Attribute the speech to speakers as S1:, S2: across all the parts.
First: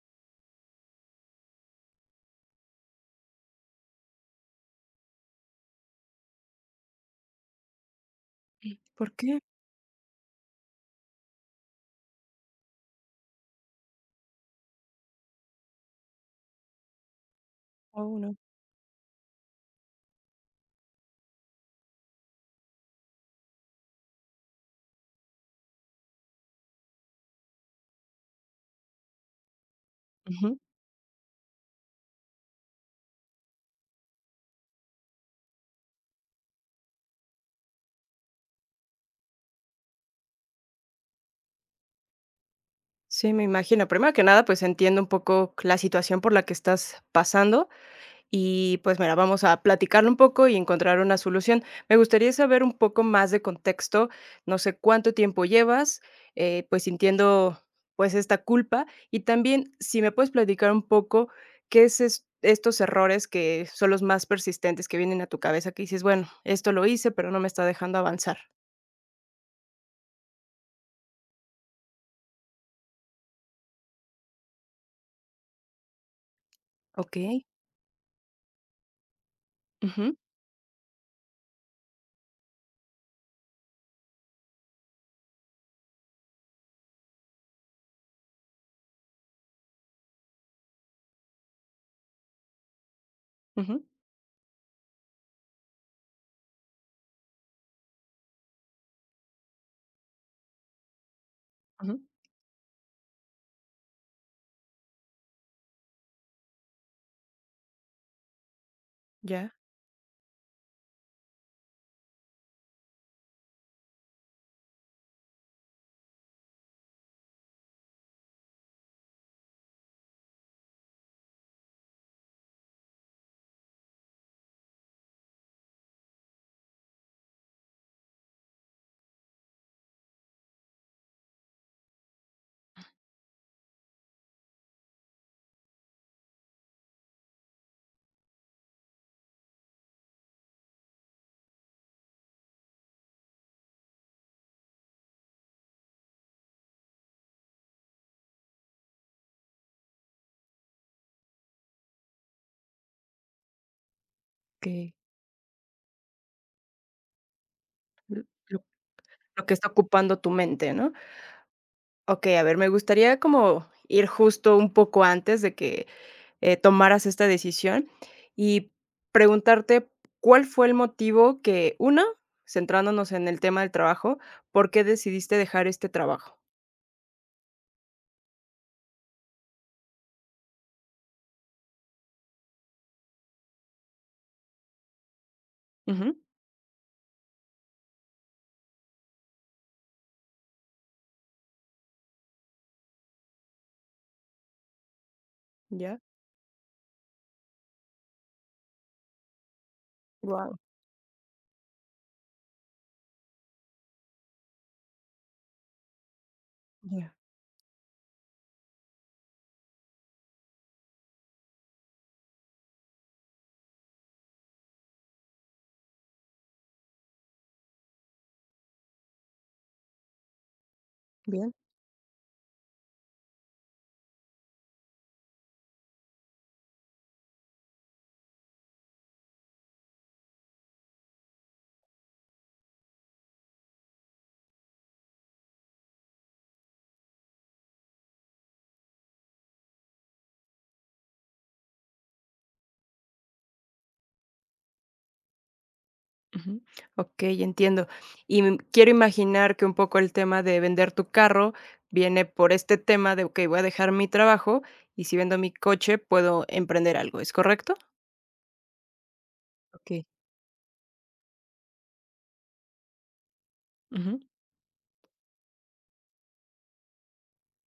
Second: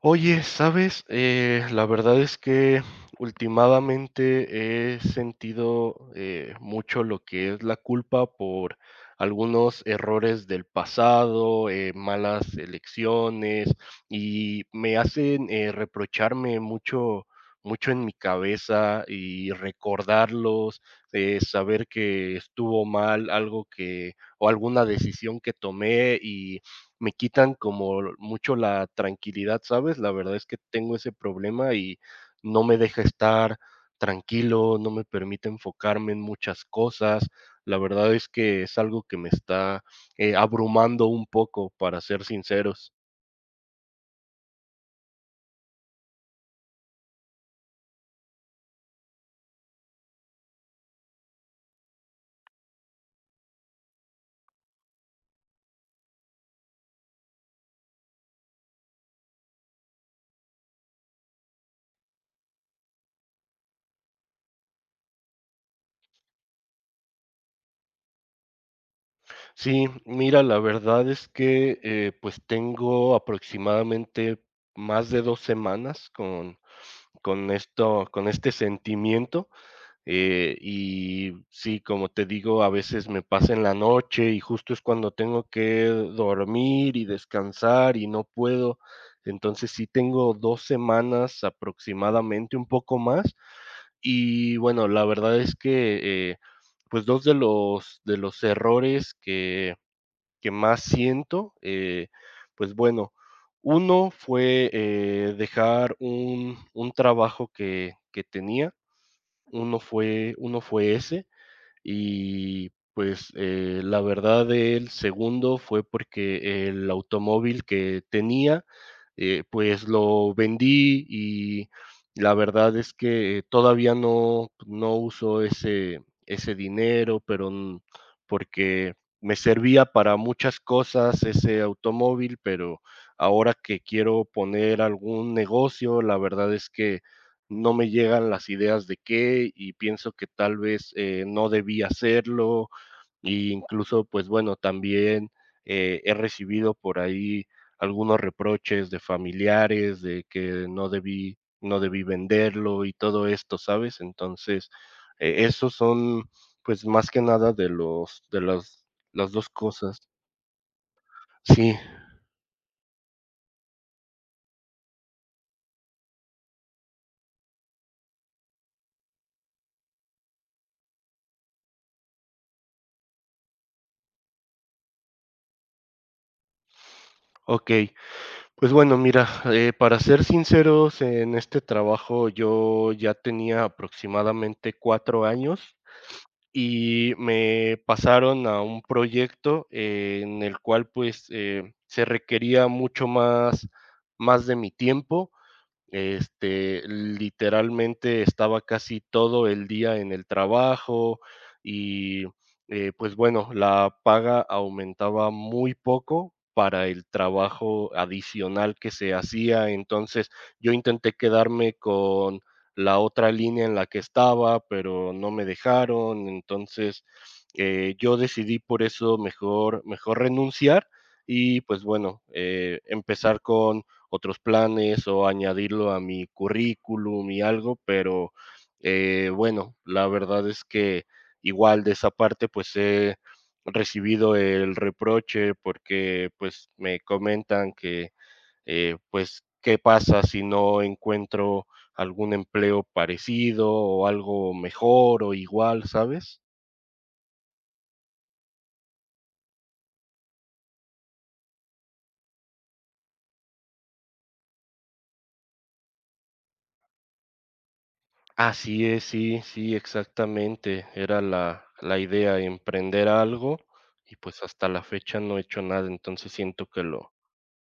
S1: Oye, ¿sabes?, eh, la verdad es que ultimadamente he sentido, eh, mucho lo que es la culpa por
S2: Y, ¿por qué?
S1: algunos errores del pasado, eh, malas elecciones. Y me hacen, eh, reprocharme mucho mucho en mi
S2: ¡Oh no!
S1: cabeza y recordarlos, eh, saber que estuvo mal algo, que o alguna decisión que tomé, y me quitan como mucho la tranquilidad, ¿sabes? La verdad es que
S2: Ujú.
S1: tengo ese problema, y no me deja estar tranquilo. No me permite enfocarme en muchas cosas. La verdad es que es algo que me está, eh, abrumando, un poco, para ser sinceros.
S2: Sí, me imagino. Primero que nada, pues, entiendo un poco la situación por la que estás pasando. Y pues mira, vamos a platicarlo un poco y encontrar una solución. Me gustaría saber un poco más de contexto. No sé, cuánto tiempo llevas, eh, pues, entiendo, pues esta culpa, y también si me puedes platicar un poco qué eses estos errores que son los más persistentes que vienen a tu cabeza, que dices, bueno, esto lo hice, pero no me está dejando avanzar.
S1: Sí, mira, la verdad es que, eh, pues, tengo aproximadamente más de 2 semanas con
S2: Okey.
S1: con esto con este sentimiento.
S2: Ujú.
S1: Eh, y sí, como te digo, a veces me pasa en la noche, y justo es cuando tengo que dormir, y descansar, y no puedo. Entonces sí tengo 2 semanas aproximadamente un poco más.
S2: Ujú.
S1: Y bueno, la verdad es que, eh, pues 2 de los de los errores que que más siento,
S2: Ujú.
S1: eh, pues bueno, uno fue, eh, dejar un un trabajo que que tenía,
S2: Ya.
S1: uno fue uno fue ese. Y pues, eh, la verdad, el segundo fue, porque el automóvil que tenía, eh, pues, lo vendí y la verdad es que todavía no no uso ese ese dinero, pero, porque me servía para muchas cosas ese automóvil. Pero ahora que quiero poner algún negocio, la verdad es que no me llegan las ideas de qué, y pienso que tal vez, eh, no debí hacerlo, incluso, pues bueno, también, eh, he recibido por ahí algunos reproches de familiares de que no debí no debí venderlo y todo esto, ¿sabes? Entonces
S2: Que.
S1: e esos son pues más que nada de
S2: L
S1: los de
S2: lo
S1: las las
S2: lo
S1: dos
S2: que está
S1: cosas.
S2: ocupando tu mente, ¿no?
S1: Sí.
S2: Okey, a ver, me gustaría como ir justo un poco antes de que, eh, tomaras esta decisión, y preguntarte cuál fue el motivo que una centrándonos en el tema del trabajo, ¿por qué decidiste dejar este trabajo?
S1: Okey, pues bueno, mira, eh, para ser sinceros en este trabajo, yo ya tenía aproximadamente 4 años
S2: Ujú.
S1: y me pasaron a un proyecto en el cual pues, eh, se requería mucho más más de mi tiempo.
S2: Ya.
S1: Este, literalmente estaba casi todo el día en el
S2: Guau.
S1: trabajo, y, eh, pues bueno, la paga aumentaba muy poco para el
S2: Ya.
S1: trabajo adicional que se hacía. Entonces yo intenté quedarme con la otra línea en la que estaba, pero no me dejaron entonces, eh, yo decidí por eso mejor mejor renunciar
S2: Bien.
S1: y pues bueno, eh, empezar con otros planes o añadirlo a mi currículum y algo, pero, eh, bueno, la verdad es que igual de esa parte, pues he recibido el reproche porque pues me comentan que, eh, pues, qué pasa si no encuentro algún empleo parecido o algo mejor o igual, ¿sabes?
S2: Ujú, okey, entiendo, y, mm, quiero imaginar que un poco el tema de vender tu carro viene por este tema de: "Okey, voy a dejar mi trabajo y si vendo mi coche, puedo emprender algo", ¿es correcto?
S1: Así es. Sí, sí,
S2: Okey.
S1: exactamente. Era la la idea emprender algo. Y
S2: Ujú.
S1: pues, hasta la fecha no he hecho nada. Entonces siento que lo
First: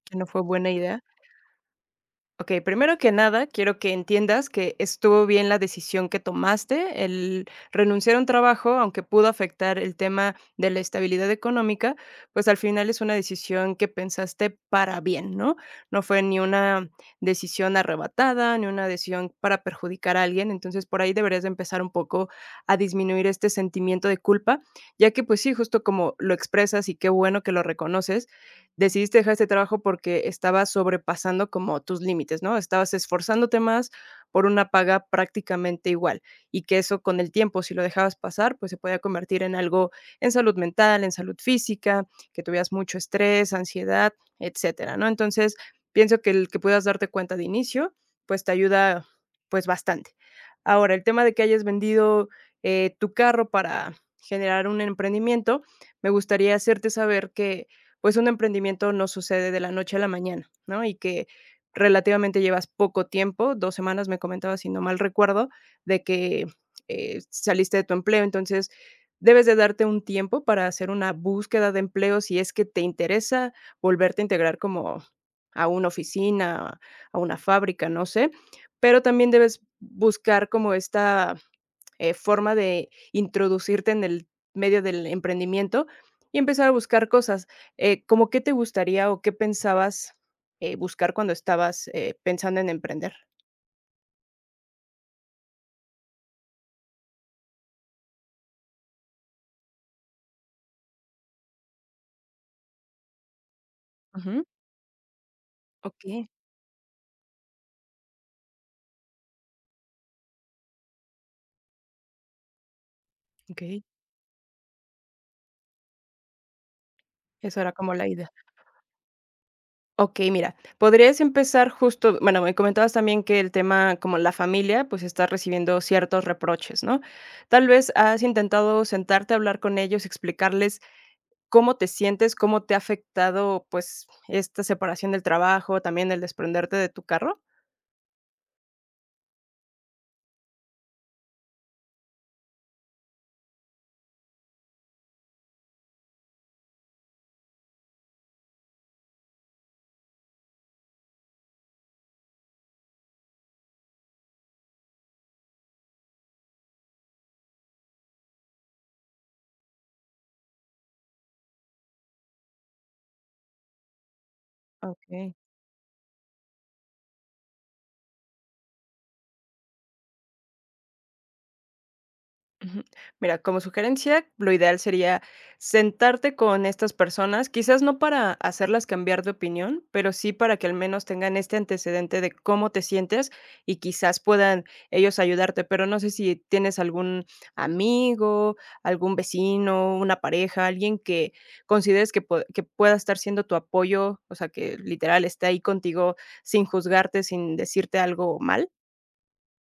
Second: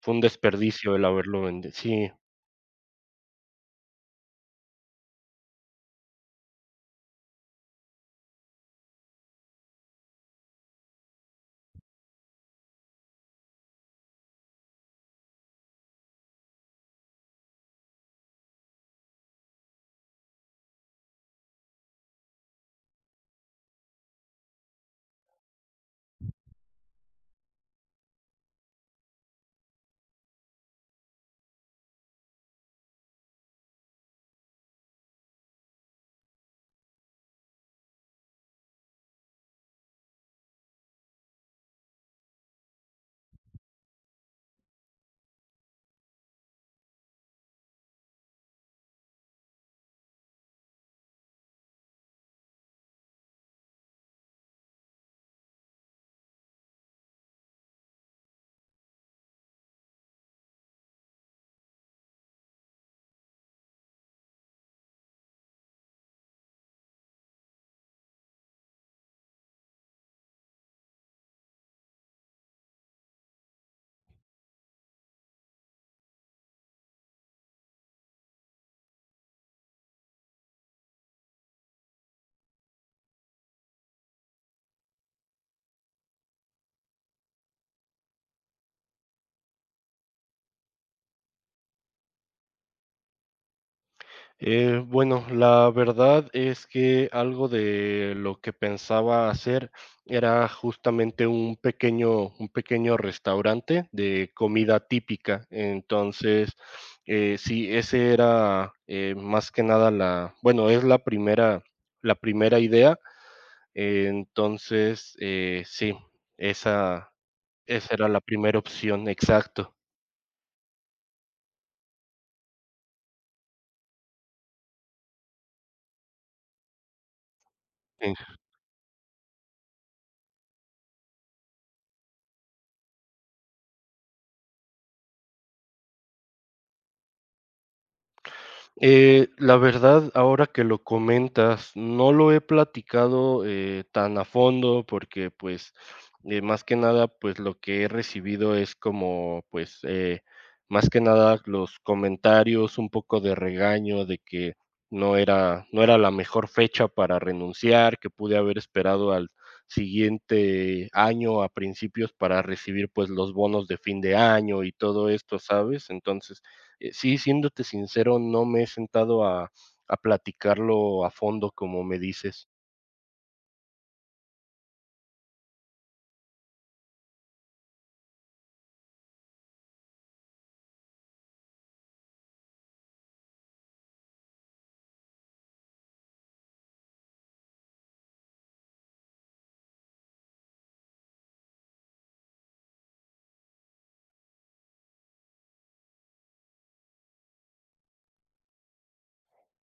S1: fue
S2: Que
S1: un
S2: no fue buena
S1: desperdicio
S2: idea.
S1: el haberlo vende Sí.
S2: Okey, primero que nada, quiero que entiendas que estuvo bien la decisión que tomaste, el renunciar a un trabajo, aunque pudo afectar el tema de la estabilidad económica. Pues, al final es una decisión que pensaste para bien, ¿no? No fue ni una decisión arrebatada, ni una decisión para perjudicar a alguien. Entonces, por ahí deberías empezar un poco a disminuir este sentimiento de culpa, ya que pues sí, justo como lo expresas, y qué bueno que lo reconoces, decidiste dejar este trabajo, porque estabas sobrepasando como tus límites, ¿no? Estabas esforzándote más por una paga prácticamente igual, y que eso con el tiempo, si lo dejabas pasar, pues, se podía convertir en algo de salud mental, en salud física, que tuvieras mucho estrés, ansiedad, etcétera, ¿no? Entonces, pienso que el que puedas darte cuenta de inicio, pues, te ayuda, pues, bastante. Ahora el tema de que hayas vendido, eh, tu carro para generar un emprendimiento. Me gustaría hacerte saber que pues un emprendimiento no sucede de la noche a la mañana, ¿no?, y que relativamente llevas poco tiempo. Dos semanas me comentabas, si no mal recuerdo, de que, eh, saliste de tu empleo, entonces, debes de darte un tiempo para hacer una búsqueda de empleo. Si es que te interesa volverte a integrar como a una oficina, a una fábrica. No sé, pero también debes buscar como esta, eh, forma de introducirte en el medio del emprendimiento y empezar a buscar cosas. Eh, como, ¿qué te gustaría o qué pensabas, eh, buscar cuando estabas, eh, pensando en emprender?
S1: Eh, bueno, la verdad es que algo de lo que pensaba hacer, era justamente un pequeño, un pequeño restaurante de
S2: Ujú.
S1: comida típica.
S2: Okey.
S1: Entonces, eh, sí, ese era, eh, más que nada la bueno, es la primera, la primera idea.
S2: Okey.
S1: Entonces, eh, sí, esa,
S2: Eso era como
S1: esa
S2: la
S1: era la
S2: idea.
S1: primera opción. Exacto.
S2: Okey, mira, podrías empezar justo Bueno, me comentabas también que el tema, como la familia, pues está recibiendo ciertos reproches, ¿no? Tal vez, ¿has
S1: Exacto.
S2: intentado sentarte a hablar con ellos y explicarles cómo te sientes, cómo te ha afectado, pues esta separación del trabajo también el desprenderte de tu carro?
S1: Eh, la verdad, ahora que lo comentas, no lo he platicado, eh, tan a fondo porque pues, eh, más que nada, pues lo que he recibido es como pues, eh, más que nada los comentarios, un poco de regaño de que no era no era la mejor fecha para renunciar, que pude haber esperado al siguiente año a principios para recibir pues los bonos de fin de año y todo
S2: Okey.
S1: esto, ¿sabes? Entonces, eh, sí, siéndote sincero, no me he sentado a, a platicarlo a fondo, como me dices.
S2: Ujú. Mira, como sugerencia, lo ideal sería sentarte con estas personas. Quizás no para hacerlas cambiar de opinión, pero sí para que al menos tengan este antecedente de cómo te sientes y quizás puedan ellos ayudarte. Pero, ¿no sé si tienes algún amigo, algún vecino, una pareja, alguien que consideres que pue que pueda estar siendo tu apoyo? ¿O sea que literal esté ahí contigo sin juzgarte, sin decirte algo mal?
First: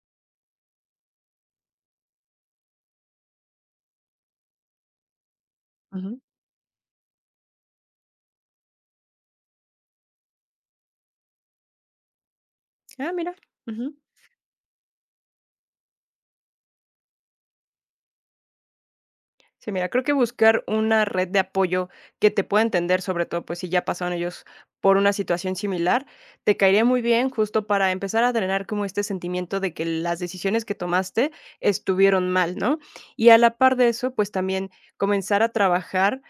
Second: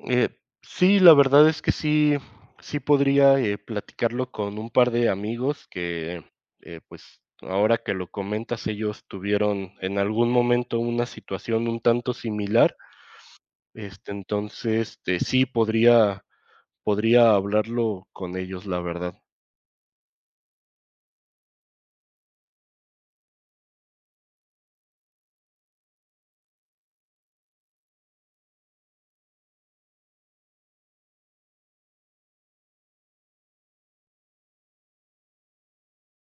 S1: Eh, sí, la verdad es que sí, sí podría, eh, platicarlo con un par de amigos
S2: Ujú.
S1: que, eh, pues, ahora que lo comentas, ellos tuvieron en algún momento una situación un tanto similar.
S2: Ah, mira, ujú.
S1: Este, entonces te sí podría podría hablarlo con ellos, la verdad.
S2: Sí, mira, creo que buscar una red de apoyo que te pueda entender, sobre todo, pues, si ya pasaron ellos por una situación similar, te caería muy bien justo para empezar a drenar como este sentimiento de que las decisiones que tomaste estuvieron mal, ¿no? Y a la parte de eso, pues, también comenzar a trabajar,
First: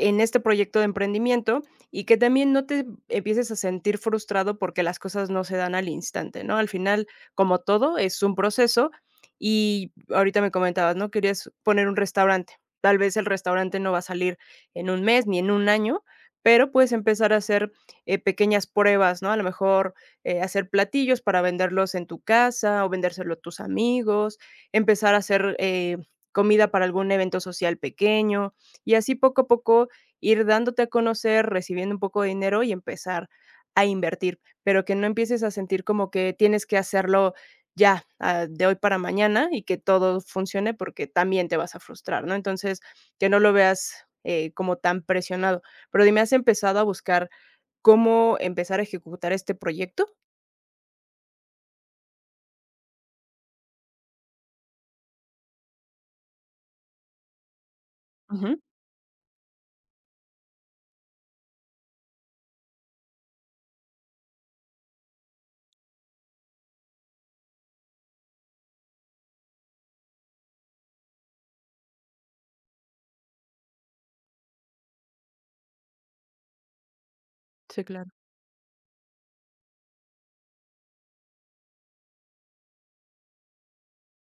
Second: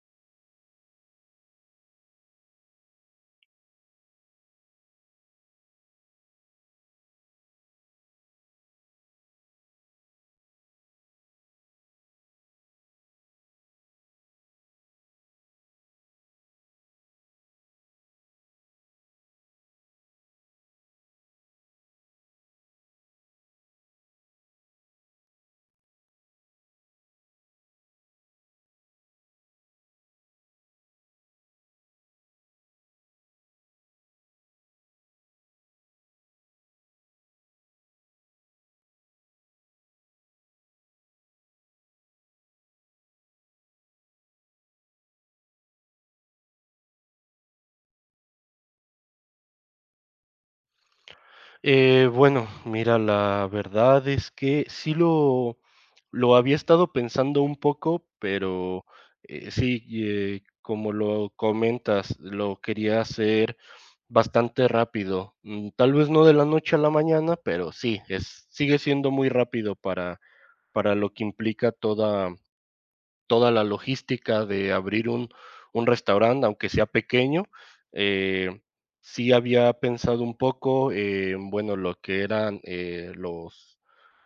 S2: en este proyecto de emprendimiento, y que también no te empieces a sentir frustrado, porque las cosas no se dan al instante, ¿no? Al final, como todo, es un proceso y ahorita me comentabas, ¿no?, querías poner un restaurante. Tal vez, el restaurante no va a salir en 1 mes ni, en 1 año, pero puedes empezar a hacer, eh, pequeñas pruebas, ¿no? A lo mejor, eh, hacer platillos para venderlos en tu casa o vendérselo a tus amigos, empezar a hacer, eh, comida para algún evento social pequeño. Y así poco a poco ir dándote a conocer recibiendo un poco de dinero, y empezar a invertir, pero que no empieces a sentir como que tienes que hacerlo ya, ah, de hoy para mañana, y que todo funcione, porque también te vas a frustrar, ¿no? Entonces, que no lo veas, eh, como tan presionado. Pero dime, ¿has empezado a buscar, cómo empezar a ejecutar este proyecto?
S1: Eh, bueno, mira, la verdad es que sí lo, lo había estado pensando un poco,
S2: Ujú.
S1: pero, eh, sí, eh, como lo comentas, lo quería hacer bastante rápido, mm, tal vez no de la noche a la mañana, pero sí, es sigue siendo muy rápido para, para lo que implica toda, mm, toda la logística de abrir un, un restaurante, aunque sea pequeño,
S2: Sí, claro.
S1: eh, sí había pensado un poco, eh bueno, lo que eran, eh, los,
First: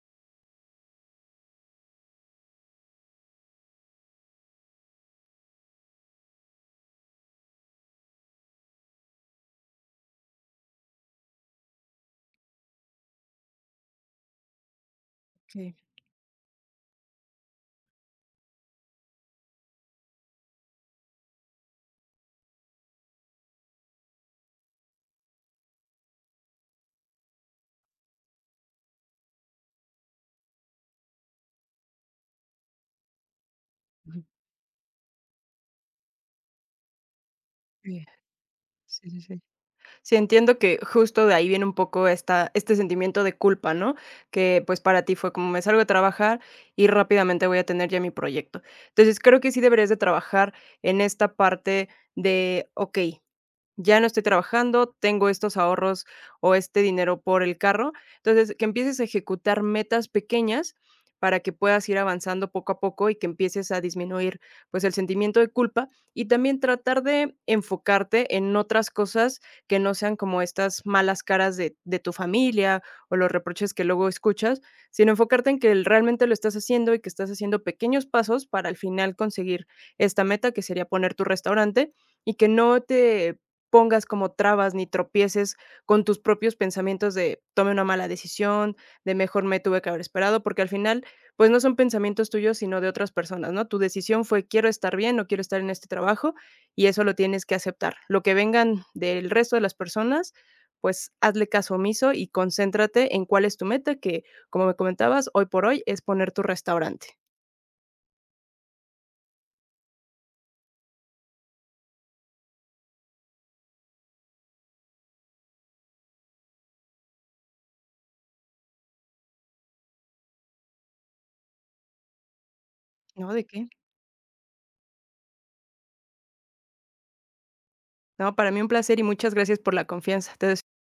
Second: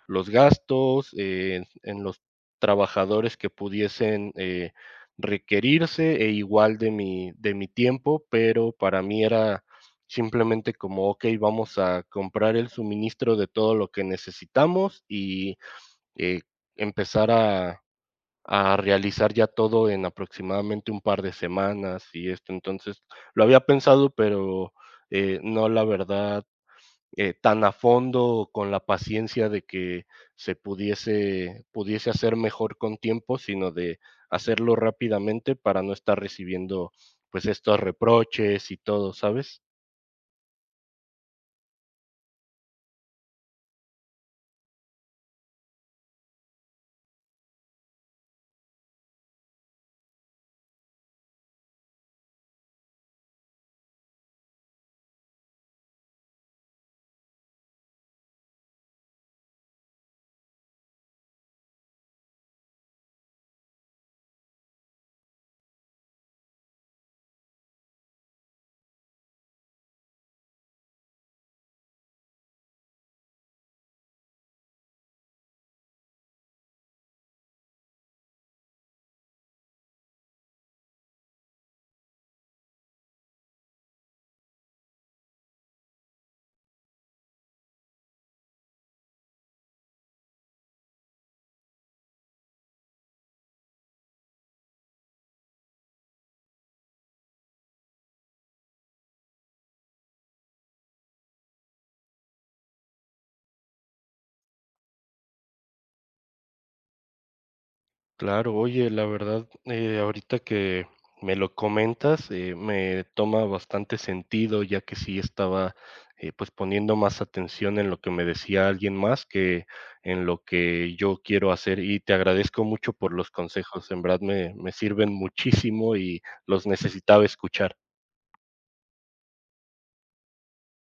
S1: los gastos, eh, en los trabajadores que pudiesen, eh, requerirse, e igual de mi de mi tiempo, pero para mí era simplemente como okey, vamos a comprar el suministro de todo lo que necesitamos y,
S2: Sí.
S1: eh, empezar a, a realizar ya todo en aproximadamente un par de semanas, y esto entonces lo había pensado, pero, eh, no la verdad, eh, tan a fondo, o con la paciencia de que se pudiese, pudiese hacer mejor con tiempo, sino de
S2: Ujú.
S1: hacerlo rápidamente para no estar recibiendo, pues estos
S2: [unintelligible]
S1: reproches y
S2: Sí,
S1: todo,
S2: sí, sí.
S1: ¿sabes?
S2: Sí, entiendo que justo de ahí viene un poco esta este sentimiento de culpa, ¿no?, que pues para ti fue como: "Me salgo de trabajar y rápidamente voy a tener ya mi proyecto". Entonces creo que sí deberías de trabajar en esta parte de okey: "Ya no estoy trabajando. Tengo estos ahorros o este dinero por el carro". Entonces que empieces a ejecutar metas pequeñas para que puedas ir avanzando poco a poco y que empieces a disminuir, pues el sentimiento de culpa y también tratar de enfocarte en otras cosas que no sean como estas malas caras de de tu familia o los reproches que luego escuchas, sino enfocarte en que el realmente lo estás haciendo y que estás haciendo pequeños pasos para al final conseguir esta meta, que sería poner tu restaurante y que no te pongas como trabas ni tropieces con tus propios pensamientos de: "Tomé una mala decisión". De: "Mejor me tuve que haber esperado". Porque al final, pues no son pensamientos tuyos, sino de otras personas, ¿no? Tu decisión fue: "Quiero estar bien, no quiero estar en este trabajo y eso lo tienes que aceptar". Lo que vengan del resto de las personas, pues hazle caso omiso y concéntrate en cuál es tu meta que, como me comentabas, hoy por hoy es poner tu restaurante.
S1: Claro. Oye, la verdad, eh, ahorita que me lo comentas, eh, me toma bastante sentido, ya que sí estaba, eh, pues poniendo más atención en lo que me decía alguien más que en lo que yo quiero hacer y te agradezco mucho por los
S2: No. ¿De qué?
S1: consejos, en verdad me, me sirven muchísimo y los necesitaba escuchar.
S2: No, para mí un placer y muchas gracias por la confianza. Te deseo